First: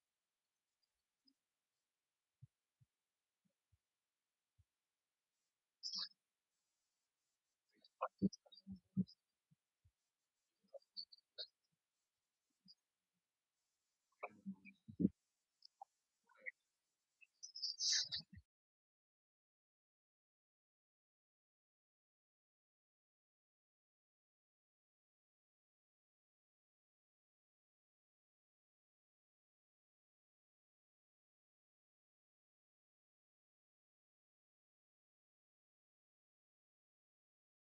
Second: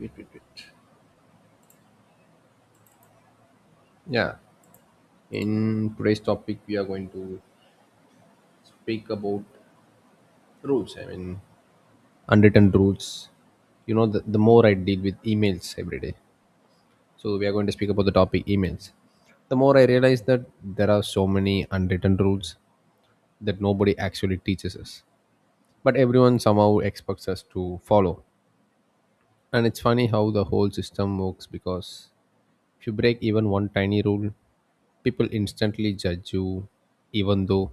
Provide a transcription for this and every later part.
Wait, wait, wait. Yeah, in today's topic, we are going to speak about rules. I mean, unwritten rules. You know, the more I deal with emails every day, so we are going to speak about the topic emails. The more I realize that there are so many unwritten rules that nobody actually teaches us, but everyone somehow expects us to follow. And it's funny how the whole system works because if you break even one tiny rule, people instantly judge you, even though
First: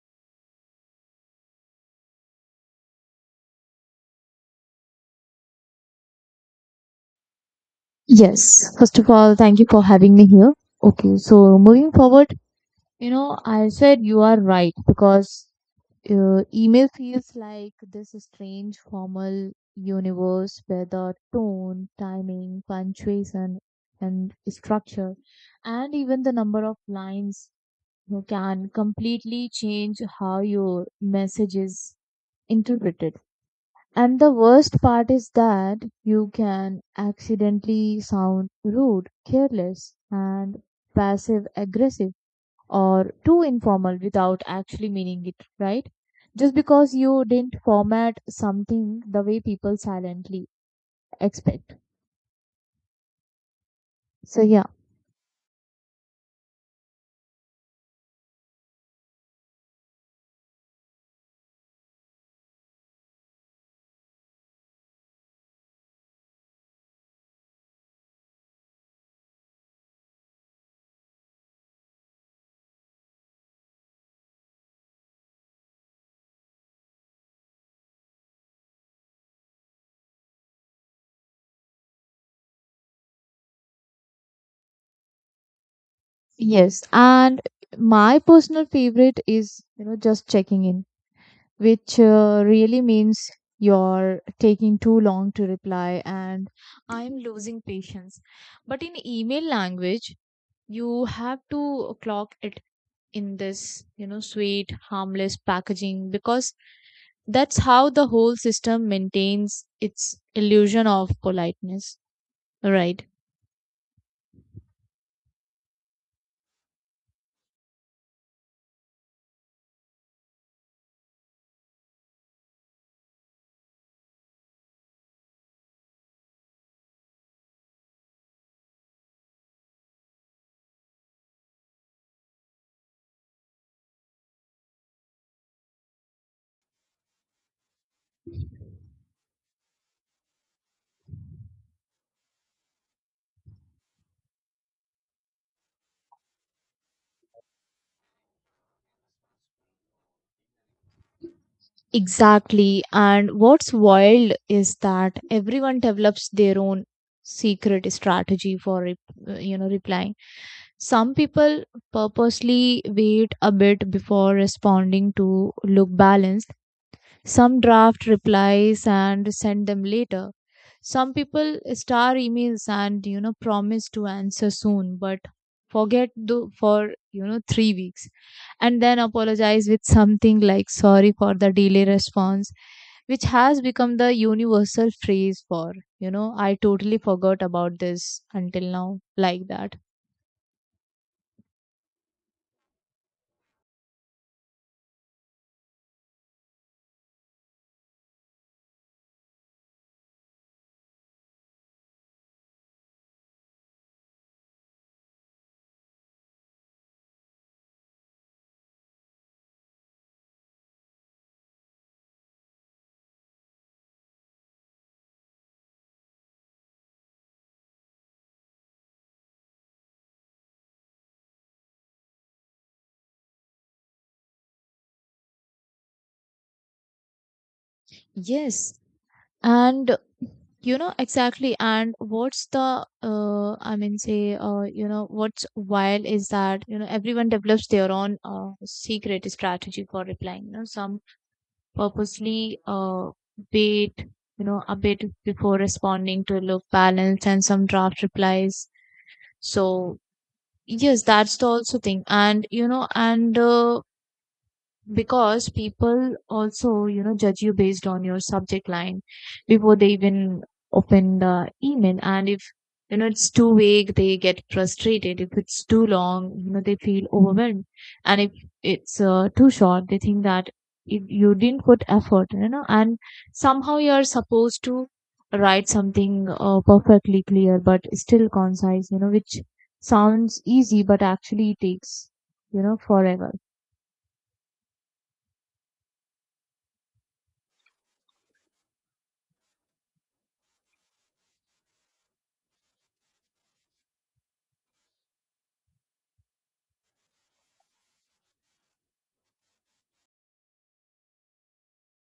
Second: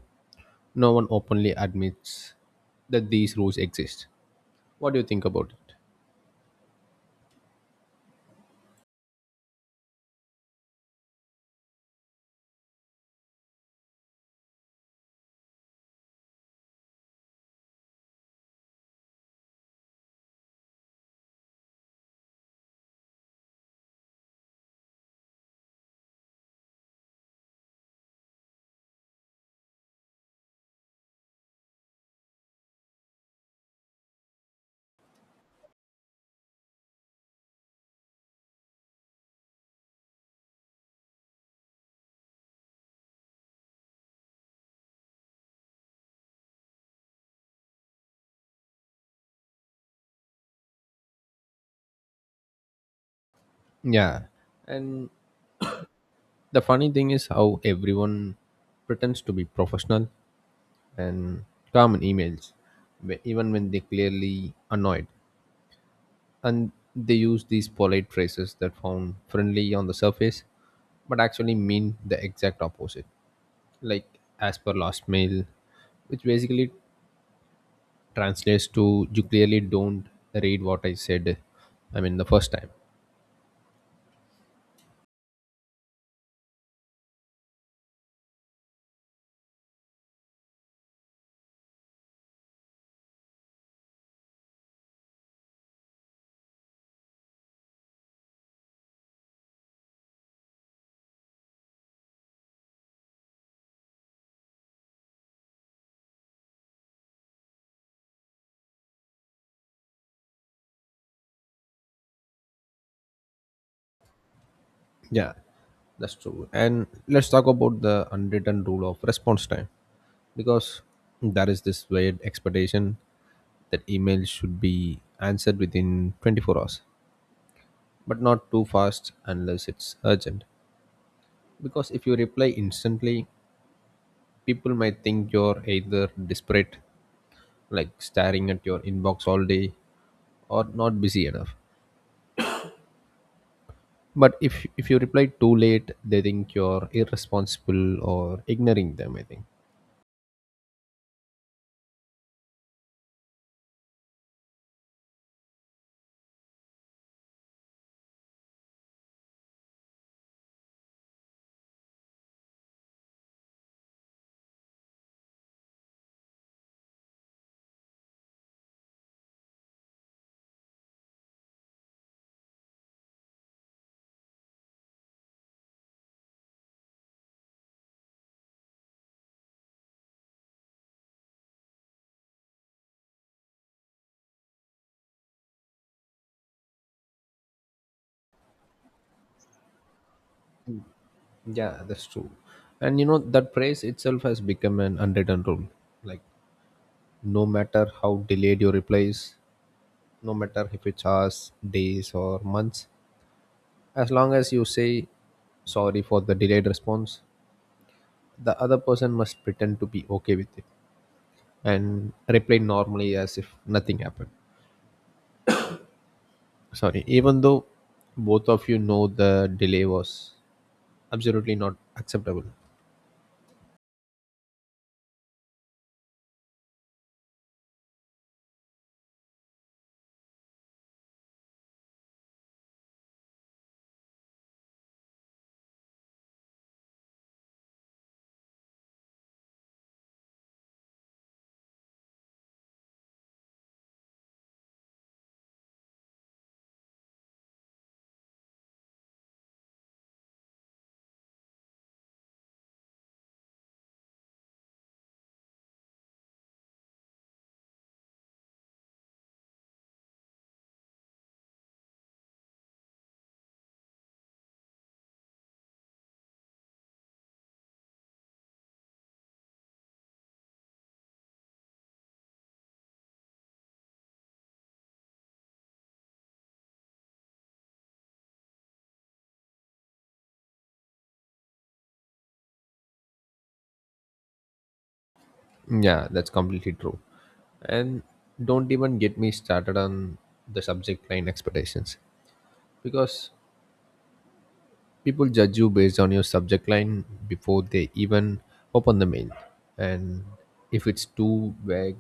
no one openly admits that these rules exist. What do you think about it? Yes. First of all, thank you for having me here. Okay, so moving forward, I said you are right because email feels like this strange formal universe where the tone, timing, punctuation, and structure, and even the number of lines you can completely change how your message is interpreted. And the worst part is that you can accidentally sound rude, careless, and passive aggressive or too informal without actually meaning it, right? Just because you didn't format something the way people silently expect. Yeah. So, yeah. And the funny thing is how everyone pretends to be professional and calm in emails, even when they clearly annoyed. And they use these polite phrases that sound friendly on the surface, but actually mean the exact opposite. Like, as per last mail, which basically translates to you clearly don't read what I said, I mean, the first time. Yes. And my personal favorite is, just checking in, which really means you're taking too long to reply and I'm losing patience. But in email language, you have to clock it in this, sweet, harmless packaging because that's how the whole system maintains its illusion of politeness, right? Yeah, that's true. And let's talk about the unwritten rule of response time because there is this weird expectation that emails should be answered within 24 hours, but not too fast unless it's urgent. Because if you reply instantly, people might think you're either desperate, like staring at your inbox all day, or not busy enough. But if you reply too late, they think you're irresponsible or ignoring them, I think. Exactly. And what's wild is that everyone develops their own secret strategy for replying. Some people purposely wait a bit before responding to look balanced. Some draft replies and send them later. Some people star emails and promise to answer soon, but forget for 3 weeks, and then apologize with something like sorry for the delay response, which has become the universal phrase for, I totally forgot about this until now, like that. Yeah, that's true. And you know, that praise itself has become an unwritten rule. Like, no matter how delayed your reply is, no matter if it's hours, days, or months, as long as you say sorry for the delayed response, the other person must pretend to be okay with it and reply normally as if nothing happened. Sorry, even though both of you know the delay was absolutely not acceptable. Yes, and exactly. And what's the I mean say what's wild is that, everyone develops their own secret strategy for replying. Some purposely wait, a bit before responding to look balanced, and some draft replies. So yes, that's the also thing. And because people also, judge you based on your subject line before they even open the email. And if, it's too vague, they get frustrated. If it's too long, they feel overwhelmed. And if it's too short, they think that if you didn't put effort, and somehow you're supposed to write something perfectly clear but still concise, which sounds easy but actually takes, forever. Yeah, that's completely true. And don't even get me started on the subject line expectations because people judge you based on your subject line before they even open the mail. And if it's too vague,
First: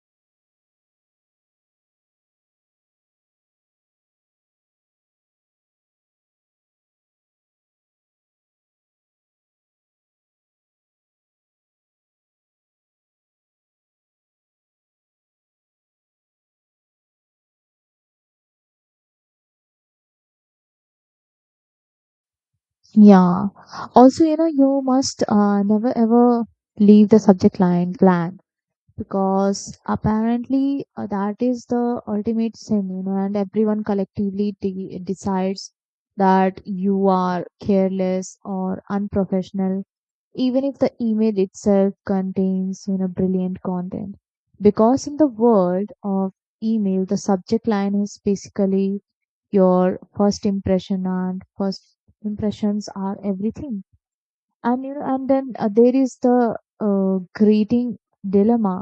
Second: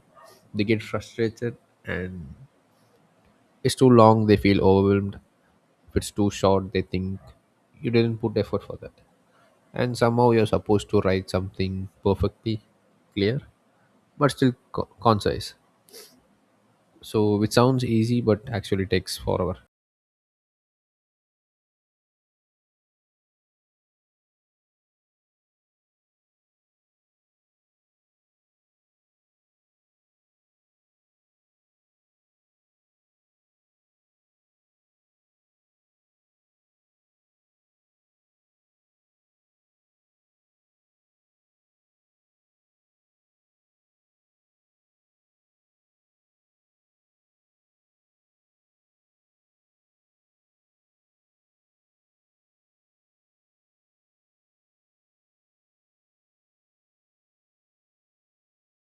they get frustrated, and it's too long, they feel overwhelmed. If it's too short, they think you didn't put effort for that. And somehow you're supposed to write something perfectly clear but still concise, so which sounds easy but actually takes forever. Yeah. Also, you must never ever leave the subject line blank, because apparently that is the ultimate sin, and everyone collectively de decides that you are careless or unprofessional, even if the email itself contains, brilliant content. Because in the world of email, the subject line is basically your first impression, and first impressions are everything. And then there is the uh, greeting dilemma.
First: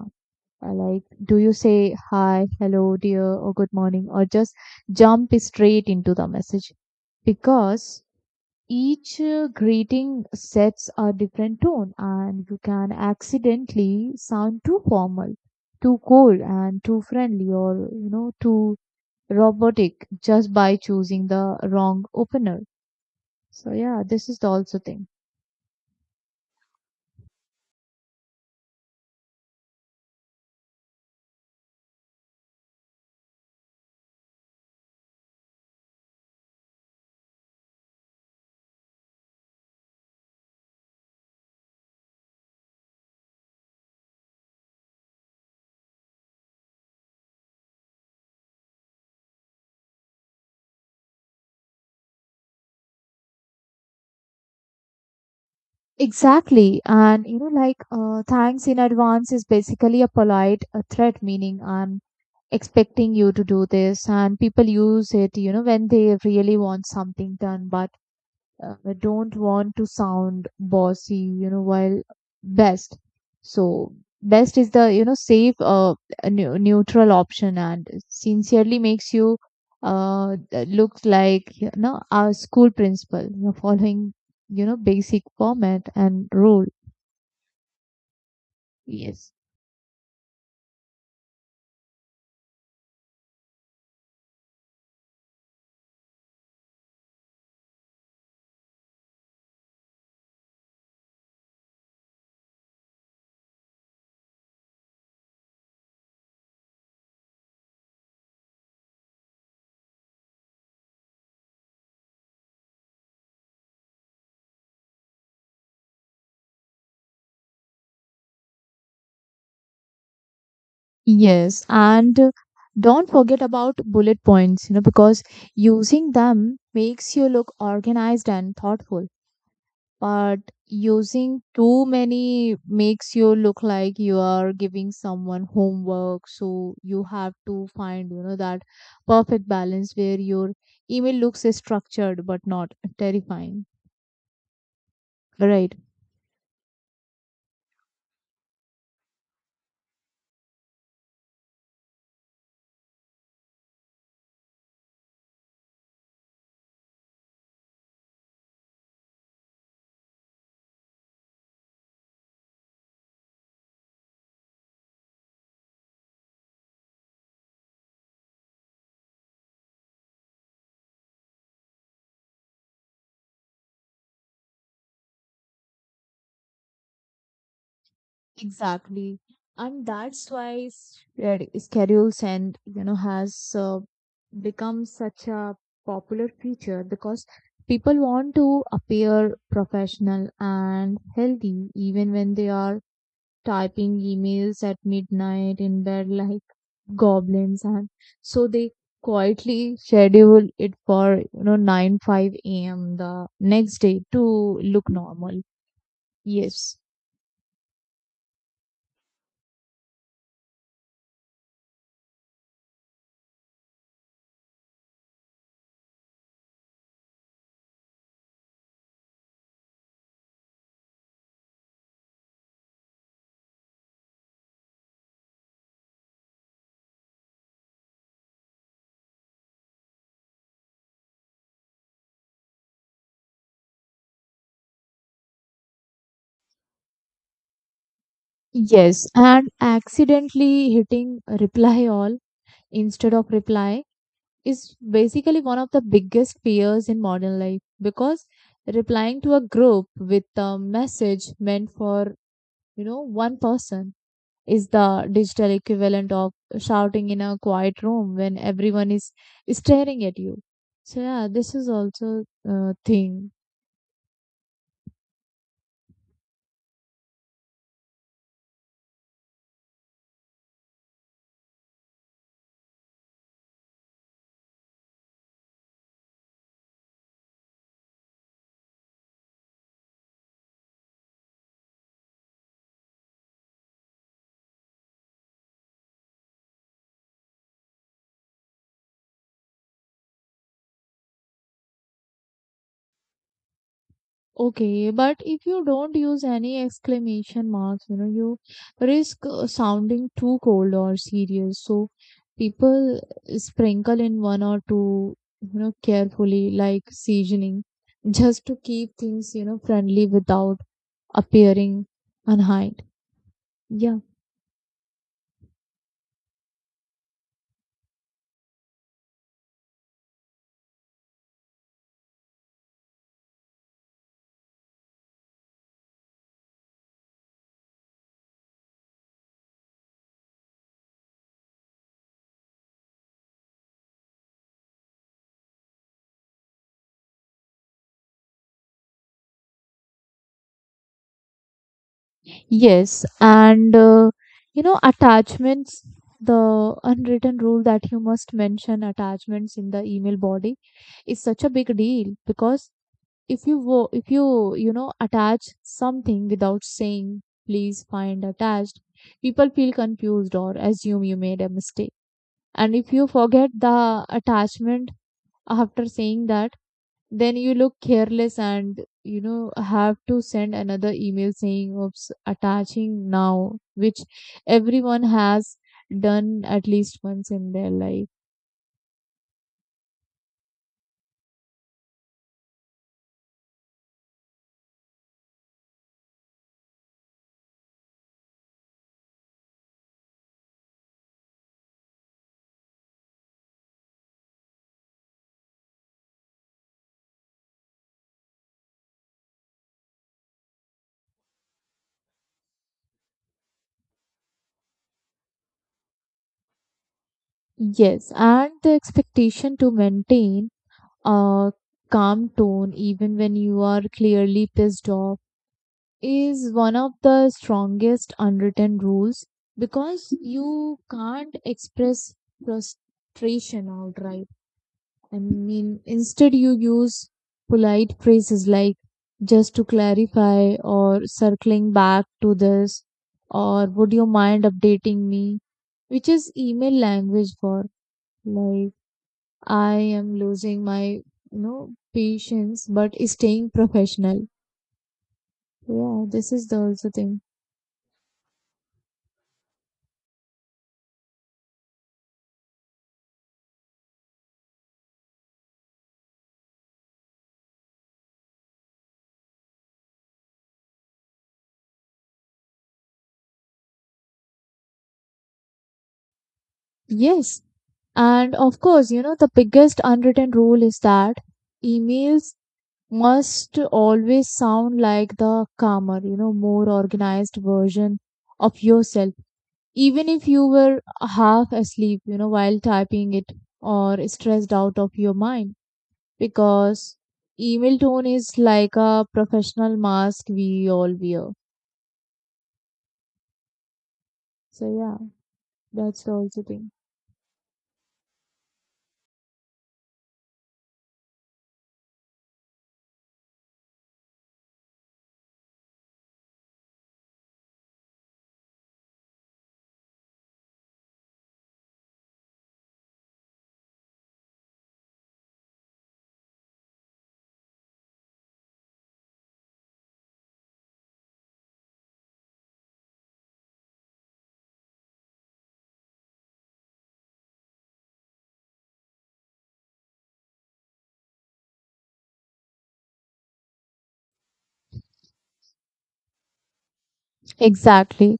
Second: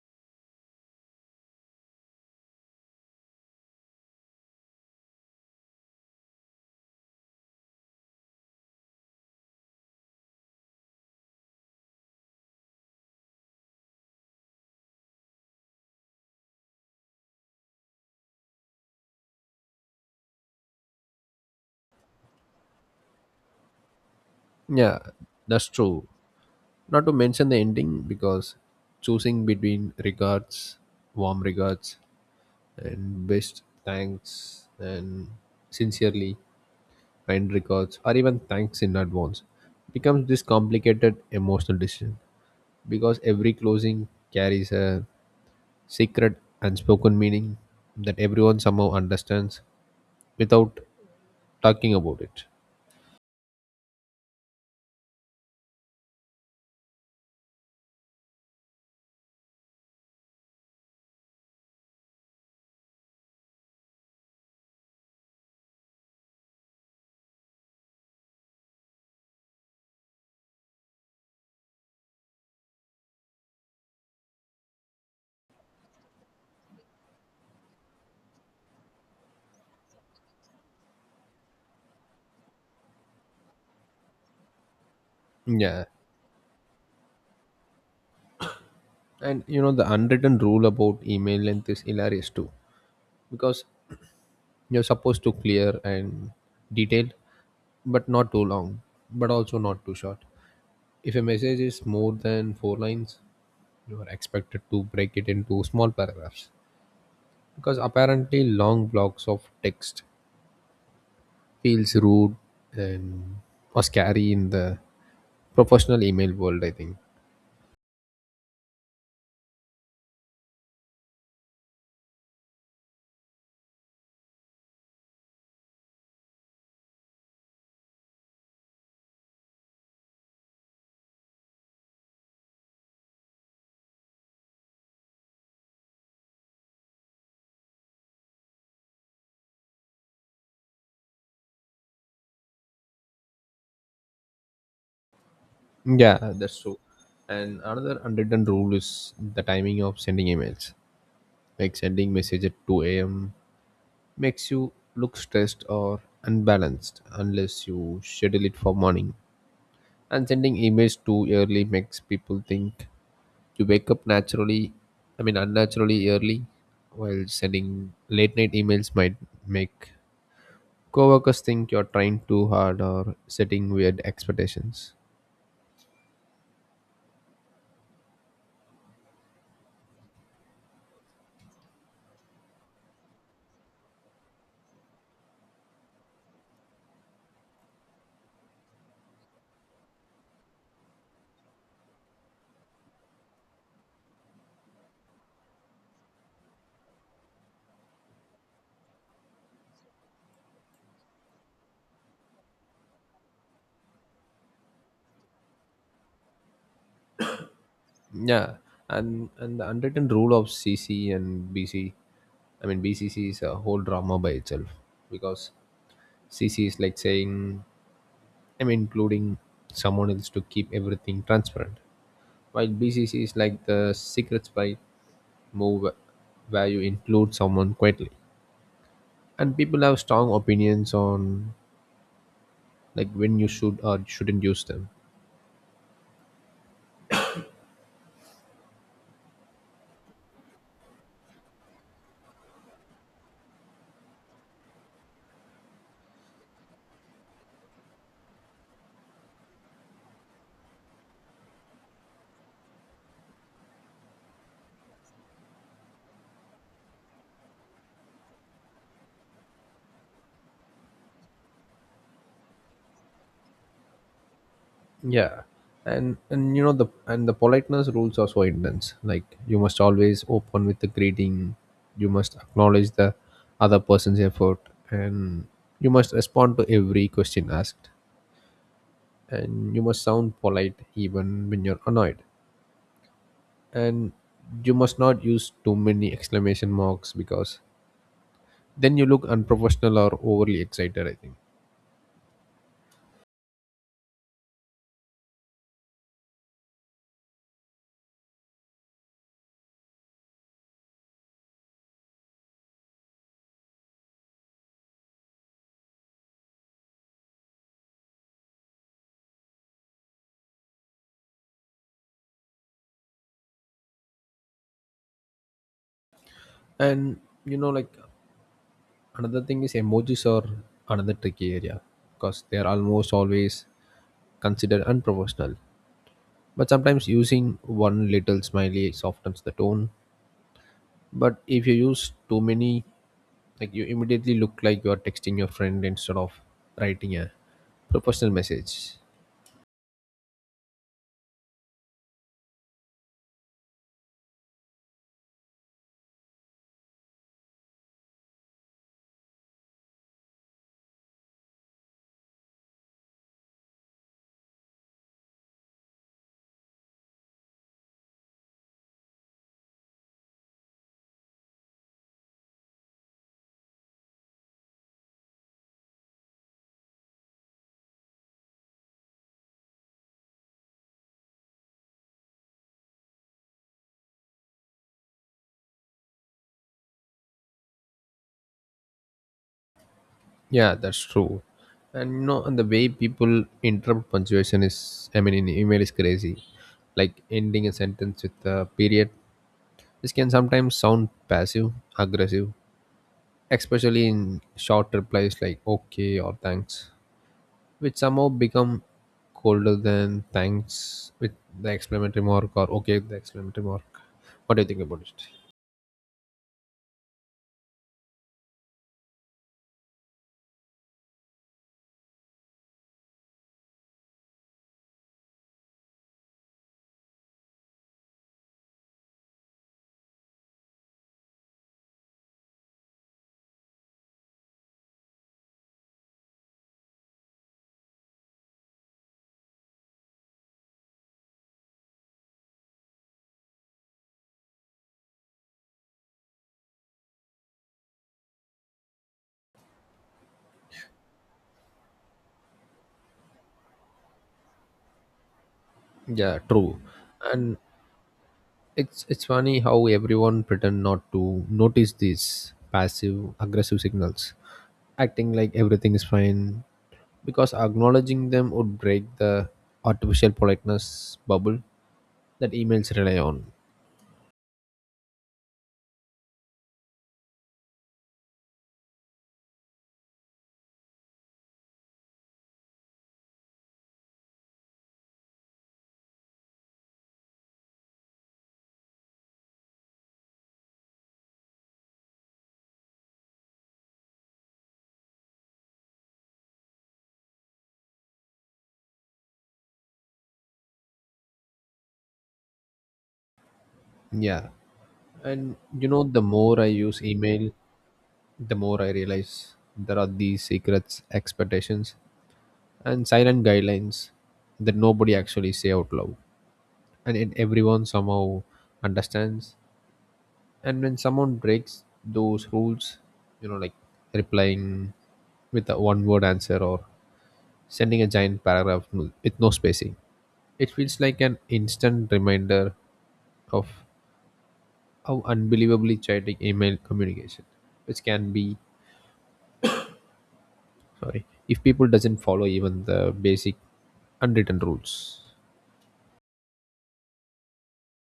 Like, do you say hi, hello, dear, or good morning, or just jump straight into the message, because each greeting sets a different tone, and you can accidentally sound too formal, too cold, and too friendly, or too robotic just by choosing the wrong opener. So yeah, this is the also Yeah, thing. that's true. Not to mention the ending, because choosing between regards, warm regards, and best, thanks, and sincerely, kind regards, or even thanks in advance becomes this complicated emotional decision, because every closing carries a secret unspoken meaning that everyone somehow understands without talking about it. Exactly. And thanks in advance is basically a polite threat, meaning I'm expecting you to do this. And people use it, when they really want something done by, I don't want to sound bossy, while best. So best is the, safe, neutral option, and sincerely makes you look like, our school principal, following, basic Yeah. format and rule. Yes. And you know, the unwritten rule about email length is hilarious too, because you're supposed to clear and detailed, but not too long, but also not too short. If a message is more than four lines, you are expected to break it into small paragraphs, because apparently long blocks of text feels rude and or scary in the professional email world. I think. Yes. And don't forget about bullet points, because using them makes you look organized and thoughtful, but using too many makes you look like you are giving someone homework. So you have to find, that perfect balance where your email looks structured but not terrifying, right? Yeah, that's true. And another unwritten rule is the timing of sending emails. Like sending message at 2 a.m. makes you look stressed or unbalanced unless you schedule it for morning. And sending emails too early makes people think you wake up naturally, I mean unnaturally early, while sending late night emails might make coworkers think you're trying too hard or setting weird expectations. Exactly. And that's why red schedules and, has become such a popular feature, because people want to appear professional and healthy even when they are typing emails at midnight in bed like goblins. And so they quietly schedule it for, 9 5 a.m the next day to look normal. Yes. Yeah, and the unwritten rule of CC and BC, I mean, BCC is a whole drama by itself, because CC is like saying, I mean, including someone else to keep everything transparent. While BCC is like the secret spy move where you include someone quietly. And people have strong opinions on like when you should or shouldn't use them. Yes, and accidentally hitting reply all instead of reply is basically one of the biggest fears in modern life, because replying to a group with a message meant for, one person is the digital equivalent of shouting in a quiet room when everyone is staring at you. So yeah, this is also a thing. Yeah. And you know the politeness rules are so intense. Like you must always open with the greeting, you must acknowledge the other person's effort, and you must respond to every question asked, and you must sound polite even when you're annoyed, and you must not use too many exclamation marks because then you look unprofessional or overly excited. I think. Okay, but if you don't use any exclamation marks, you risk sounding too cold or serious. So people sprinkle in one or two, carefully, like seasoning, just to keep things, friendly without appearing unkind. Yeah. And you know, like, another thing is emojis are another tricky area because they are almost always considered unprofessional, but sometimes using one little smiley softens the tone, but if you use too many, like, you immediately look like you are texting your friend instead of writing a professional message. Yes, and attachments, the unwritten rule that you must mention attachments in the email body is such a big deal, because if you you know attach something without saying please find attached, people feel confused or assume you made a mistake. And if you forget the attachment after saying that, then you look careless, and have to send another email saying oops, attaching now, which everyone has done at least once in their life. Yeah, that's true. And you know, and the way people interrupt punctuation is, I mean, in email is crazy. Like ending a sentence with a period, this can sometimes sound passive, aggressive, especially in short replies like okay or thanks, which somehow become colder than thanks with the exclamatory mark or okay with the exclamatory mark. What do you think about it? Yes, and the expectation to maintain a calm tone even when you are clearly pissed off is one of the strongest unwritten rules, because you can't express frustration outright. I mean, instead you use polite phrases like just to clarify, or circling back to this, or would you mind updating me, which is email language for, like, I am losing my, patience, but staying professional. Yeah, this Yeah, is the true. also thing. And it's funny how everyone pretend not to notice these passive aggressive signals, acting like everything is fine because acknowledging them would break the artificial politeness bubble that emails rely on. Yes. And of course, the biggest unwritten rule is that emails must always sound like the calmer, more organized version of yourself, even if you were half asleep, while typing it, or stressed out of your mind. Because email tone is like a professional mask we all wear. Yeah. So, yeah, And you that's know the the also more I thing. use email, the more I realize there are these secrets, expectations, and silent guidelines that nobody actually say out loud. And everyone somehow understands. And when someone breaks those rules, you know, like replying with a one word answer or sending a giant paragraph with no spacing, it feels like an instant reminder of how unbelievably chaotic email communication, which can be, sorry, if people doesn't follow even the basic unwritten rules. Exactly.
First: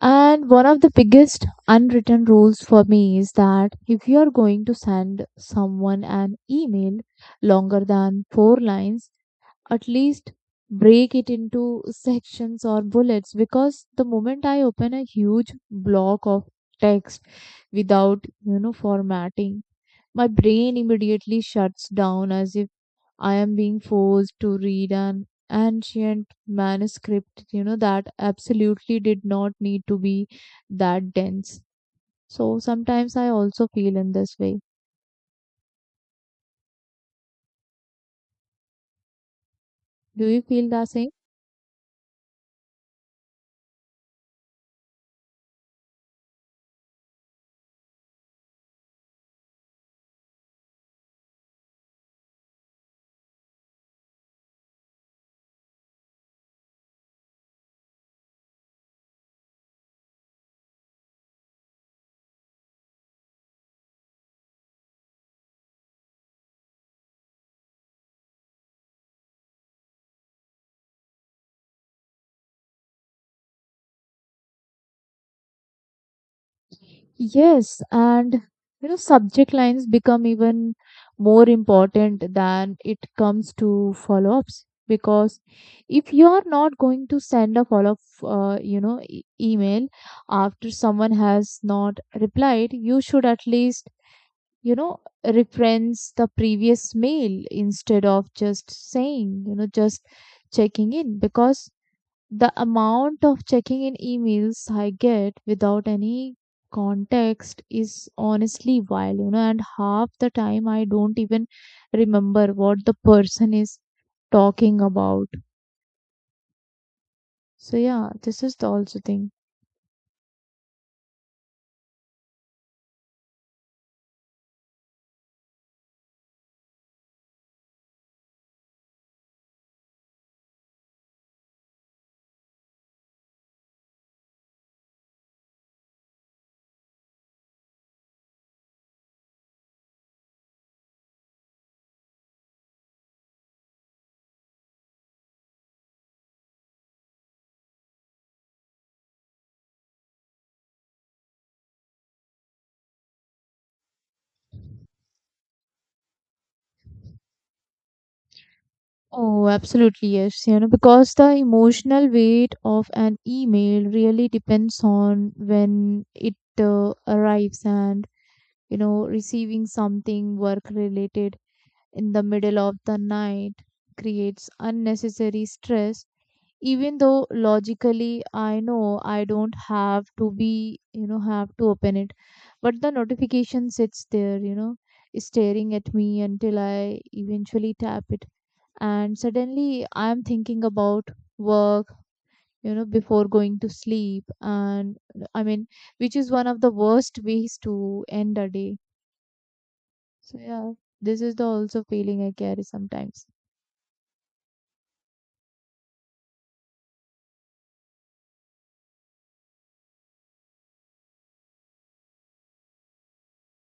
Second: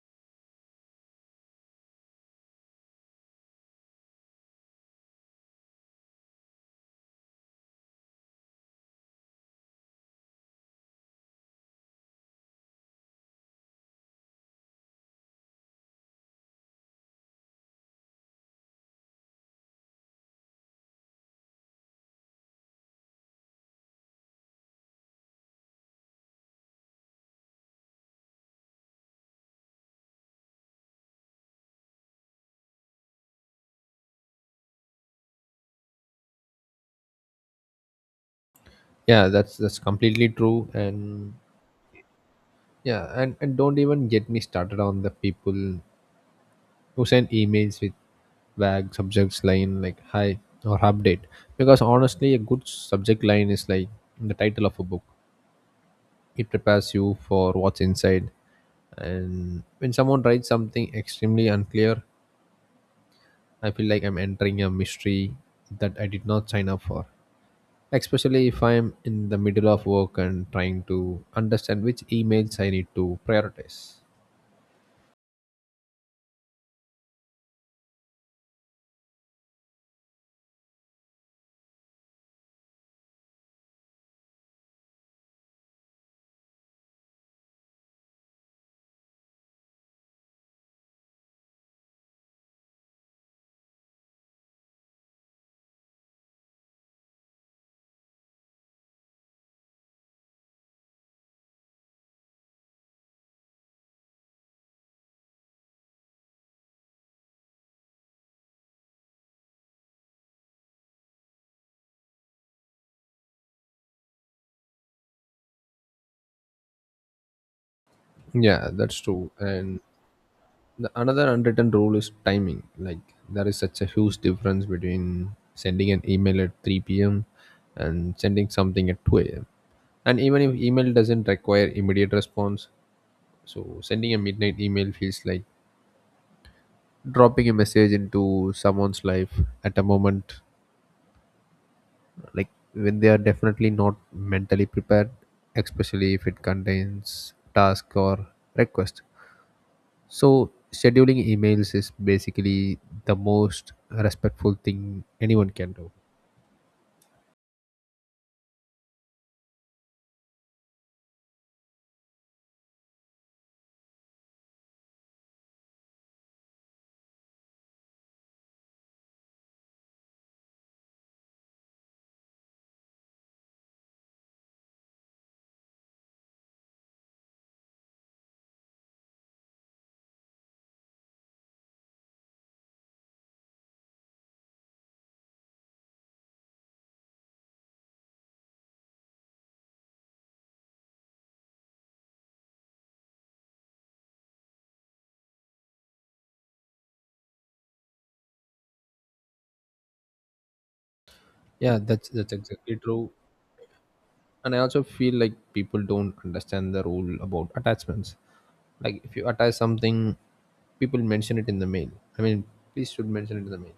And one of the biggest unwritten rules for me is that if you are going to send someone an email longer than four lines, at least break it into sections or bullets, because the moment I open a huge block of text without, formatting, my brain immediately shuts down, as I am being forced to read an ancient manuscript, that absolutely did not need to be that dense. So sometimes I also feel in this way. Yeah, that's Do completely you true. feel the same? And yeah, and don't even get me started on the people to send emails with vague subjects line like hi or update, because honestly a good subject line is like the title of a book. It prepares you for what's inside. And when someone writes something extremely unclear, I feel like I'm entering a mystery that I did not sign up for, especially if I'm in the middle of work and trying to understand which emails I need to prioritize. Yes, and subject lines become even more important than it comes to follow-ups, because if you are not going to send a follow-up, email after someone has not replied, you should at least, you know, reference the previous mail instead of just saying, just checking in, because the amount of checking in emails I get without any context is honestly wild, and half the time I don't even remember what the person is talking about. So yeah, this is Yeah, the that's also true. thing. And the another unwritten rule is timing. Like there is such a huge difference between sending an email at 3 p.m. and sending something at 2 a.m., and even if email doesn't require immediate response, so sending a midnight email feels like dropping a message into someone's life at a moment, like, when they are definitely not mentally prepared, especially if it contains task or request. So scheduling emails is basically the most respectful thing anyone can do. Oh, absolutely, yes. Because the emotional weight of an email really depends on when it arrives, and, receiving something work related in the middle of the night creates unnecessary stress. Even though logically I know I don't have to be, have to open it, but the notification sits there, staring at me until I eventually tap it, and suddenly I'm thinking about work, before going to sleep, and, I mean, which is one of the worst ways to end a day. So yeah, this is the Yeah, also that's feeling I that's carry exactly true. sometimes. And I also feel like people don't understand the rule about attachments. Like if you attach something, people mention it in the mail. I mean, please should mention it in the mail.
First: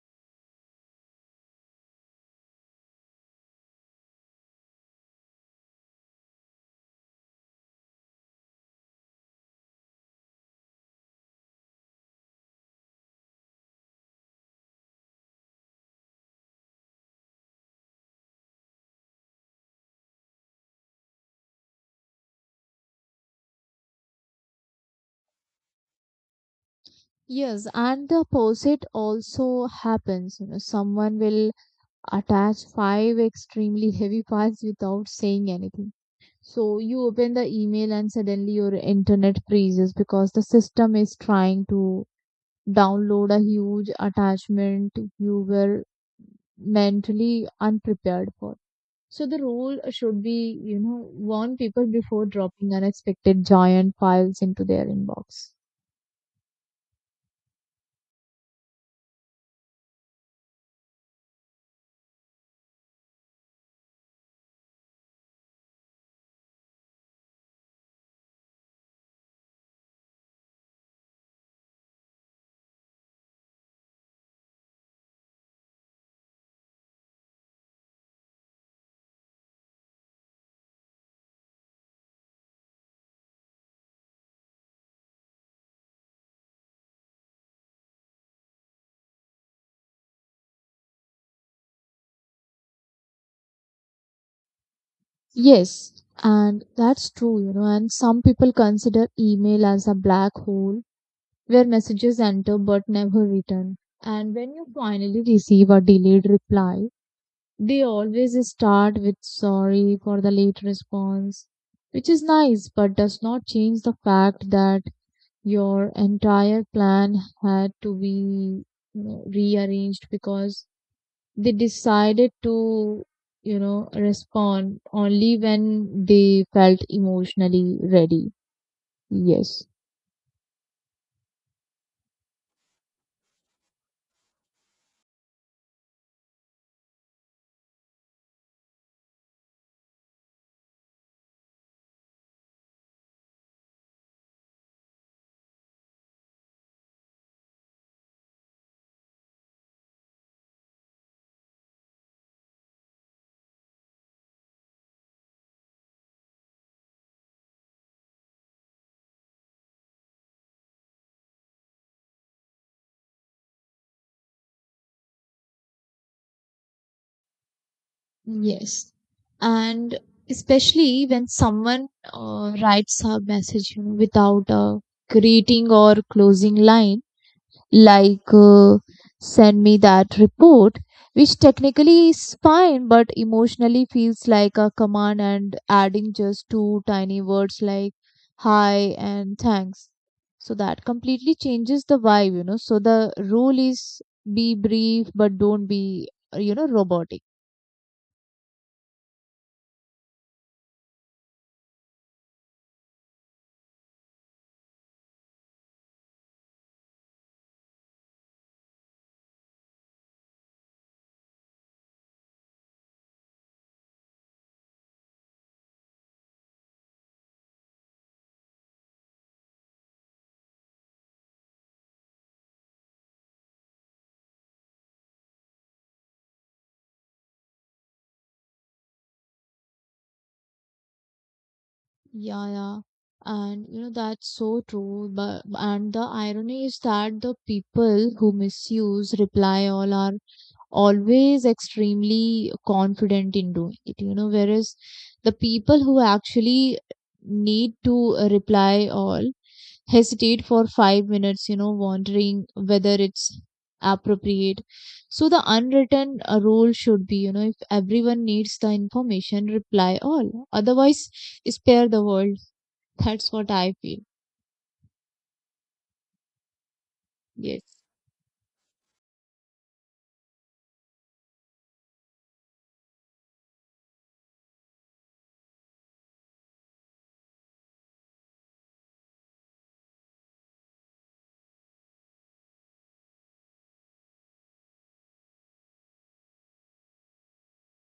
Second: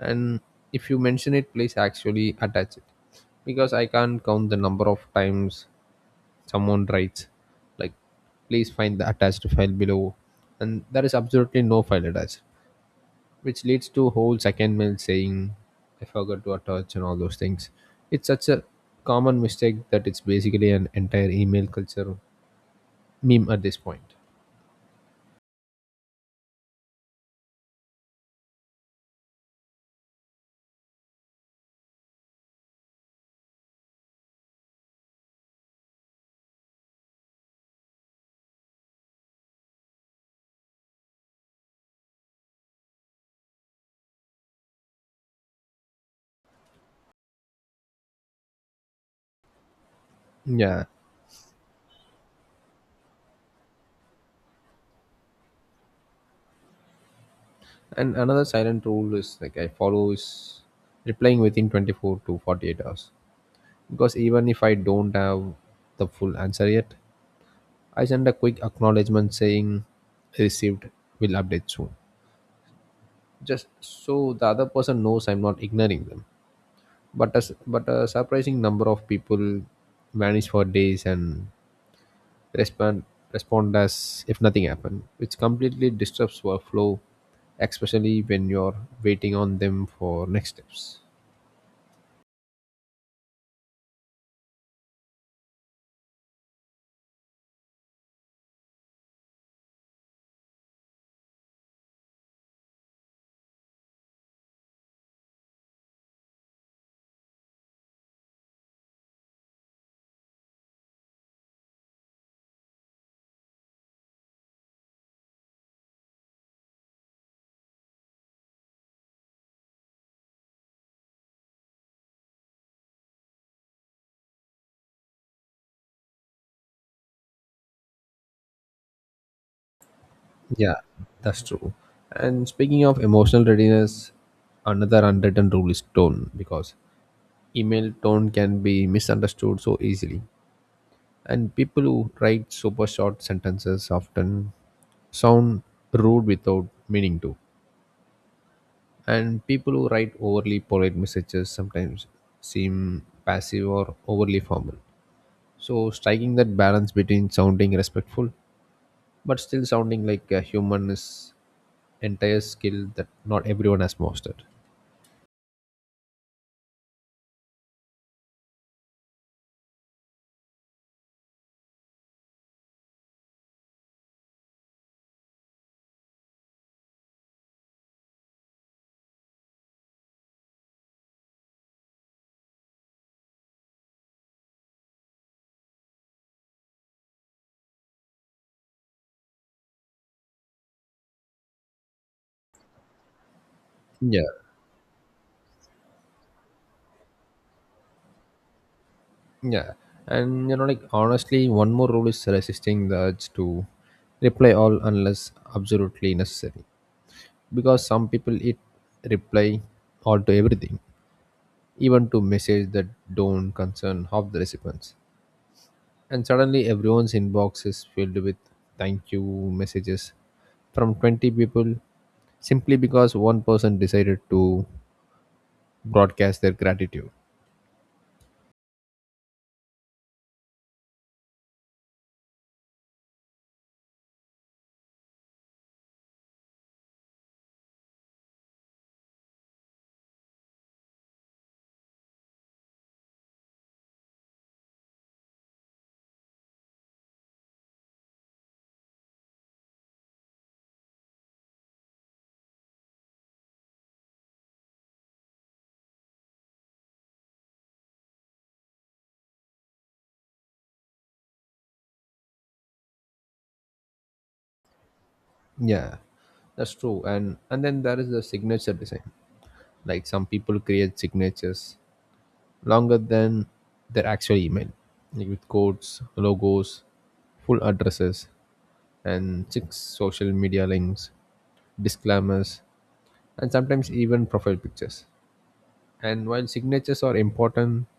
And if you mention it, please actually attach it. Because I can't count the number of times someone writes like please find the attached file below and there is absolutely no file attached, which leads to whole second mail saying I forgot to attach and all those things. It's such a common mistake that it's basically an entire email culture meme at this point. Yes, and the opposite also happens. Someone will attach five extremely heavy files without saying anything, so you open the email and suddenly your internet freezes because the system is trying to download a huge attachment you were mentally unprepared for. So the rule should be, Yeah, warn people before dropping unexpected giant files into their inbox. and another silent rule is like I follow is replying within 24 to 48 hours, because even if I don't have the full answer yet, I send a quick acknowledgement saying received, will update soon, just so the other person knows I'm not ignoring them. But a surprising number of people vanish for days and respond respond as if nothing happened, which completely disrupts workflow, especially when you're waiting on them for next steps. Yes, and that's true, and some people consider email as a black hole where messages enter but never return. And when you finally receive a delayed reply, they always start with sorry for the late response, which is nice but does not change the fact that your entire plan had to be, rearranged, because they decided to, respond only when they felt emotionally ready. Yes. Yeah, that's true. And speaking of emotional readiness, another unwritten rule is tone, because email tone can be misunderstood so easily, and people who write super short sentences often sound rude without meaning to. And people who write overly polite messages sometimes seem passive or overly formal. So, striking that balance between sounding respectful but still sounding like a human is entire skill that not everyone has mastered. Yes. And especially when someone writes a message, without a greeting or closing line, like, send me that report, which technically is fine, but emotionally feels like a command. And adding just two tiny words like hi and thanks, so that completely changes the vibe. So the rule is Yeah, be brief, but don't be, robotic. yeah, and you know, like honestly, one more rule is resisting the urge to reply all unless absolutely necessary, because some people it reply all to everything, even to messages that don't concern half the recipients. And suddenly everyone's inbox is filled with thank you messages from 20 people simply because one person decided to broadcast their gratitude. Yeah, yeah. And that's so true. But, and the irony is that the people who misuse reply all are always extremely confident in doing it, whereas the people who actually need to reply all hesitate for 5 minutes, wondering whether it's appropriate. So the unwritten rule should be, if everyone needs the information, reply all, otherwise spare the world. That's what I feel. Yeah, that's true. And Yes. then there is the signature design. Like some people create signatures longer than their actual email, like with codes, logos, full addresses, and six social media links, disclaimers, and sometimes even profile pictures. And while signatures are important,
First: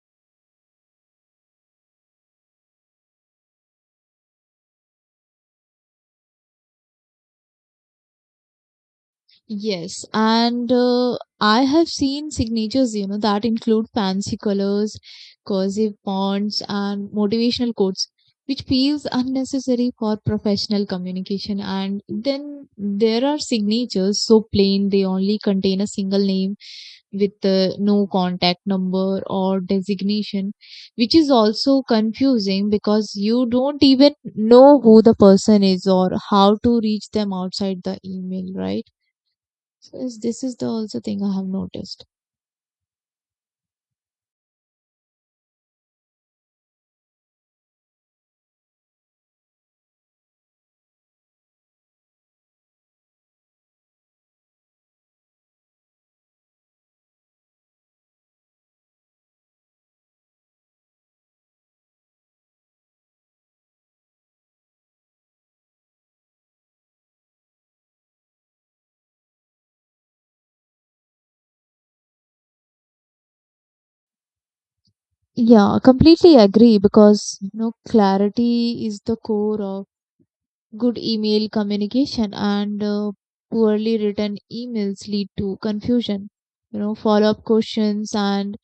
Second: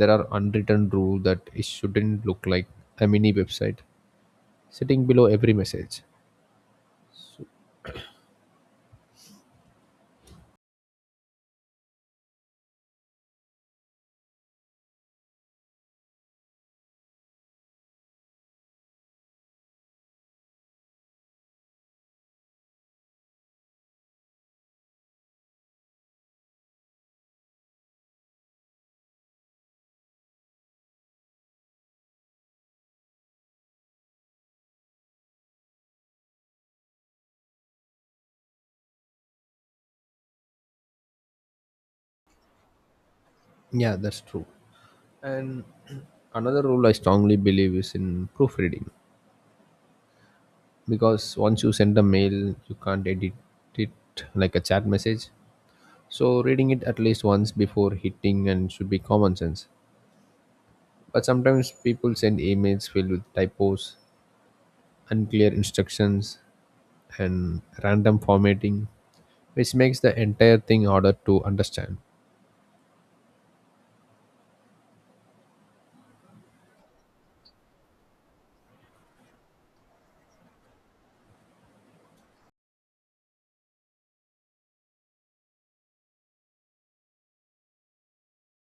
there are unwritten rule that it shouldn't look like a mini website sitting below every message. Yes, and I have seen signatures, that include fancy colors, cursive fonts, and motivational quotes, which feels unnecessary for professional communication. And then there are signatures so plain they only contain a single name with no contact number or designation, which is also confusing because you don't even know who the person is or how to reach them outside the email, right? Because this is the also thing I have noticed. Yeah, that's true. And another rule I strongly believe is in proofreading, because once you send a mail, you can't edit it like a chat message. So reading it at least once before hitting and should be common sense. But sometimes people send emails filled with typos, unclear instructions, and random formatting, which makes the entire thing harder to understand. Yeah, completely agree, because clarity is the core of good email communication, and poorly written emails lead to confusion, follow-up questions, and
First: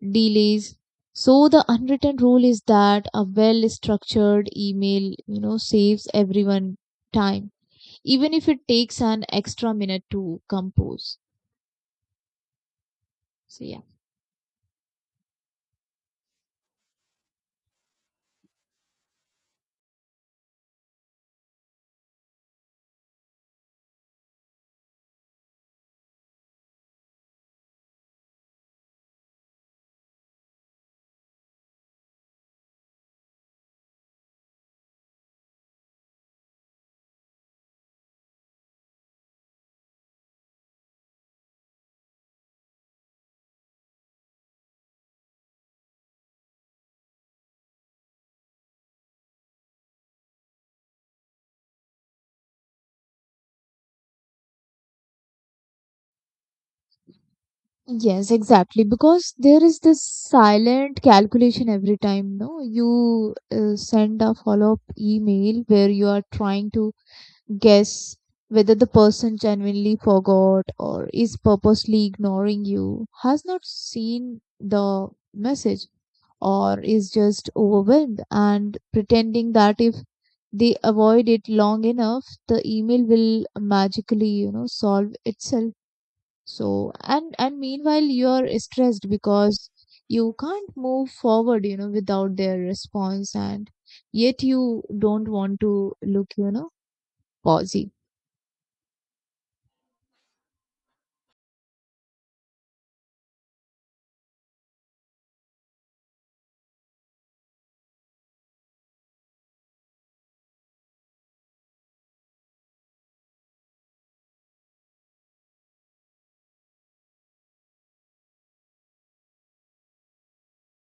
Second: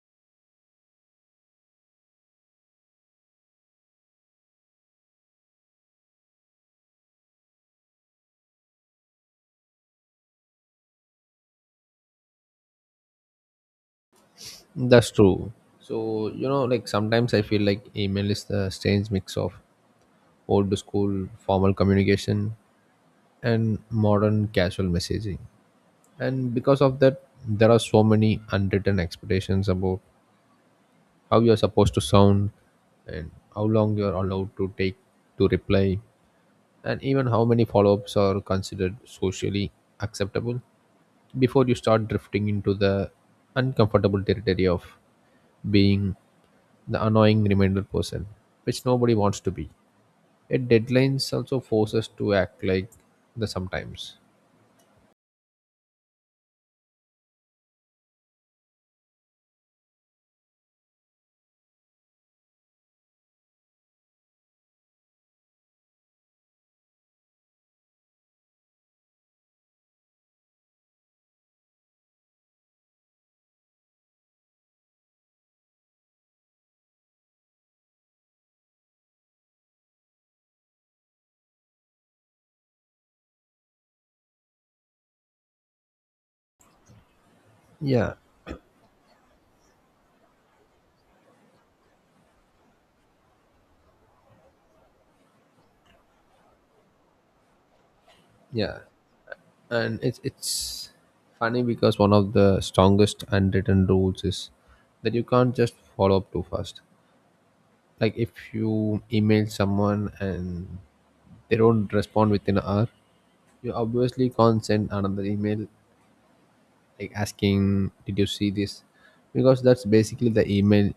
delays. So the unwritten rule is that a well-structured email, saves everyone time, even if it takes an extra minute to compose. So yeah. That's true. So, you know, like sometimes I feel like email is the strange mix of old school formal communication and modern casual messaging. And because of that, there are so many unwritten expectations about how you're supposed to sound and how long you're allowed to take to reply, and even how many follow ups are considered socially acceptable before you start drifting into the uncomfortable territory of being the annoying reminder person, which nobody wants to be. A deadlines also force us to act like the sometimes. Yes, exactly. Because there is this silent calculation every time, no? You send a follow-up email where you are trying to guess whether the person genuinely forgot or is purposely ignoring you, has not seen the message, or is just overwhelmed and pretending that if they avoid it long enough, the email will magically, solve itself. So and meanwhile Yeah, you're stressed because you can't move forward, without their response, and yet you don't want to look, posy. yeah, and it's funny because one of the strongest unwritten rules is that you can't just follow up too fast. Like if you email someone and they don't respond within an hour, you obviously can't send another email like asking, "Did you see this?" Because that's basically the email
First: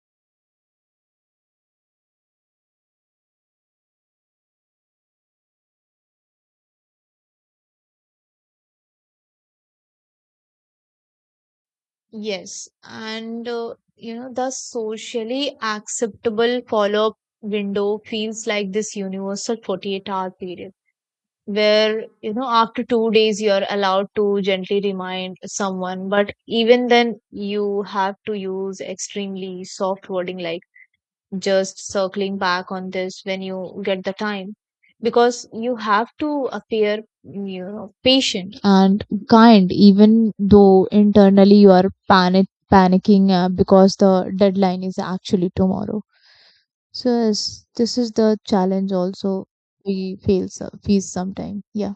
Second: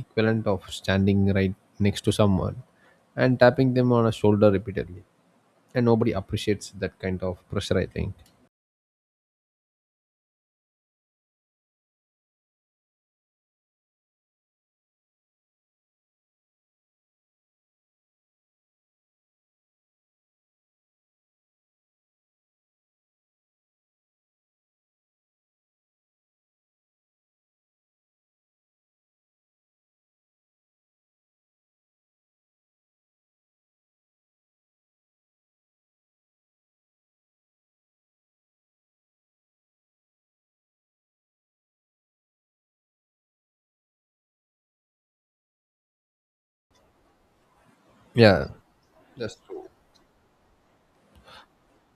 equivalent of standing right next to someone and tapping them on a shoulder repeatedly. And nobody appreciates that kind of pressure, I think. Yes, and the socially acceptable follow-up window feels like this universal 48-hour period where, after 2 days you're allowed to gently remind someone, but even then you have to use extremely soft wording like just circling back on this when you get the time, because you have to appear, patient and kind, even though internally you are panicking because the deadline is actually tomorrow. So yes, this is the Yeah, challenge that's also true. we face sometime. Yeah.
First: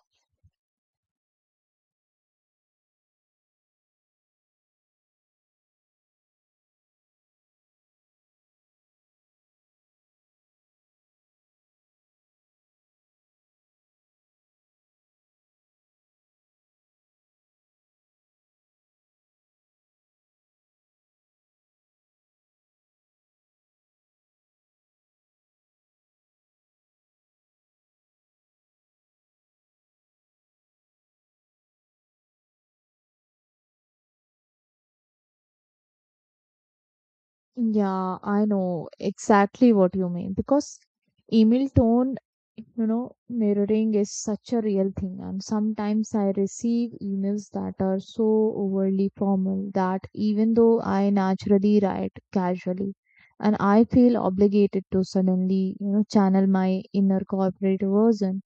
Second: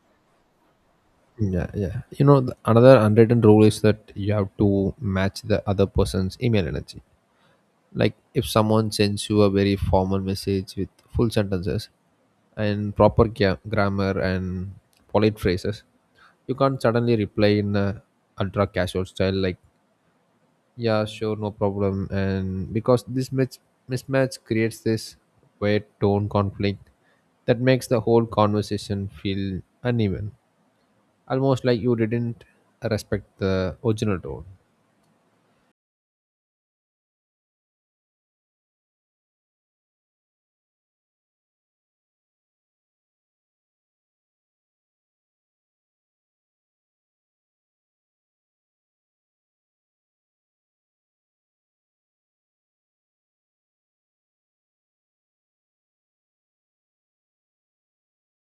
Yeah, yeah. You know, another unwritten rule is that you have to match the other person's email energy. Like if someone sends you a very formal message with full sentences and proper grammar and polite phrases, you can't suddenly reply in a ultra casual style like, "Yeah, sure, no problem." And because this mismatch creates this weird tone conflict that makes the whole conversation feel uneven, almost like you didn't respect the original tone. Yeah, I know exactly what you mean because email tone, mirroring is such a real thing. And sometimes I receive emails that are so overly formal that even though I naturally write casually, and I feel obligated to suddenly, channel my inner corporate version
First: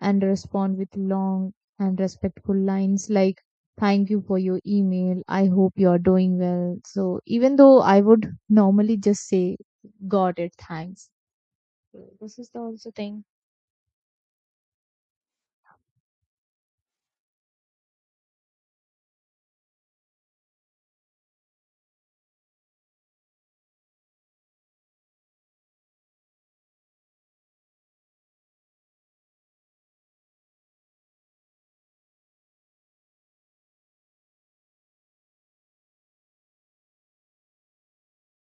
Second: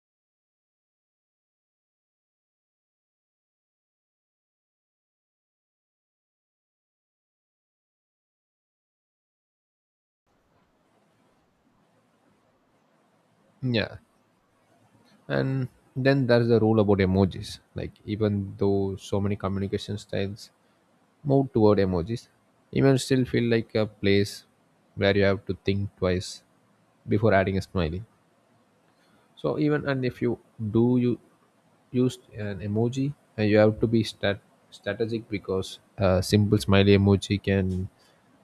and respond with long and respectful lines like thank you for your email, I hope you are doing well, so even though I would normally just say got it, thanks. So this is the also thing. Yeah, and then there's the rule about emojis. Like even though so many communication styles move toward emojis, emails still feel like a place where you have to think twice before adding a smiley. So even and if you do you use an emoji, and you have to be strategic, because a simple smiley emoji can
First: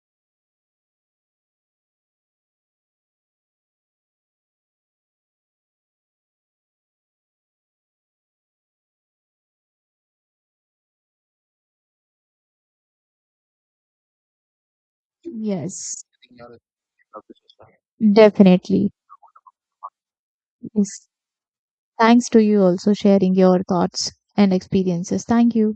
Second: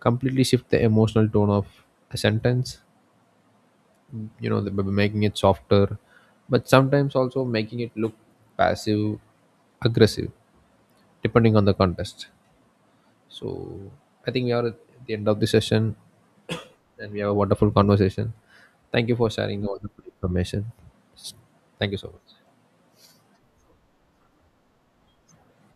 completely shift the emotional tone of a sentence, you know, by making it softer but sometimes also making it look passive aggressive depending on the context. So I think we are at the end of the session Yes, and we have a wonderful conversation. definitely. Thank you for sharing the wonderful information. Yes. Thank you so Thanks to much. you also sharing your thoughts and experiences. Thank you.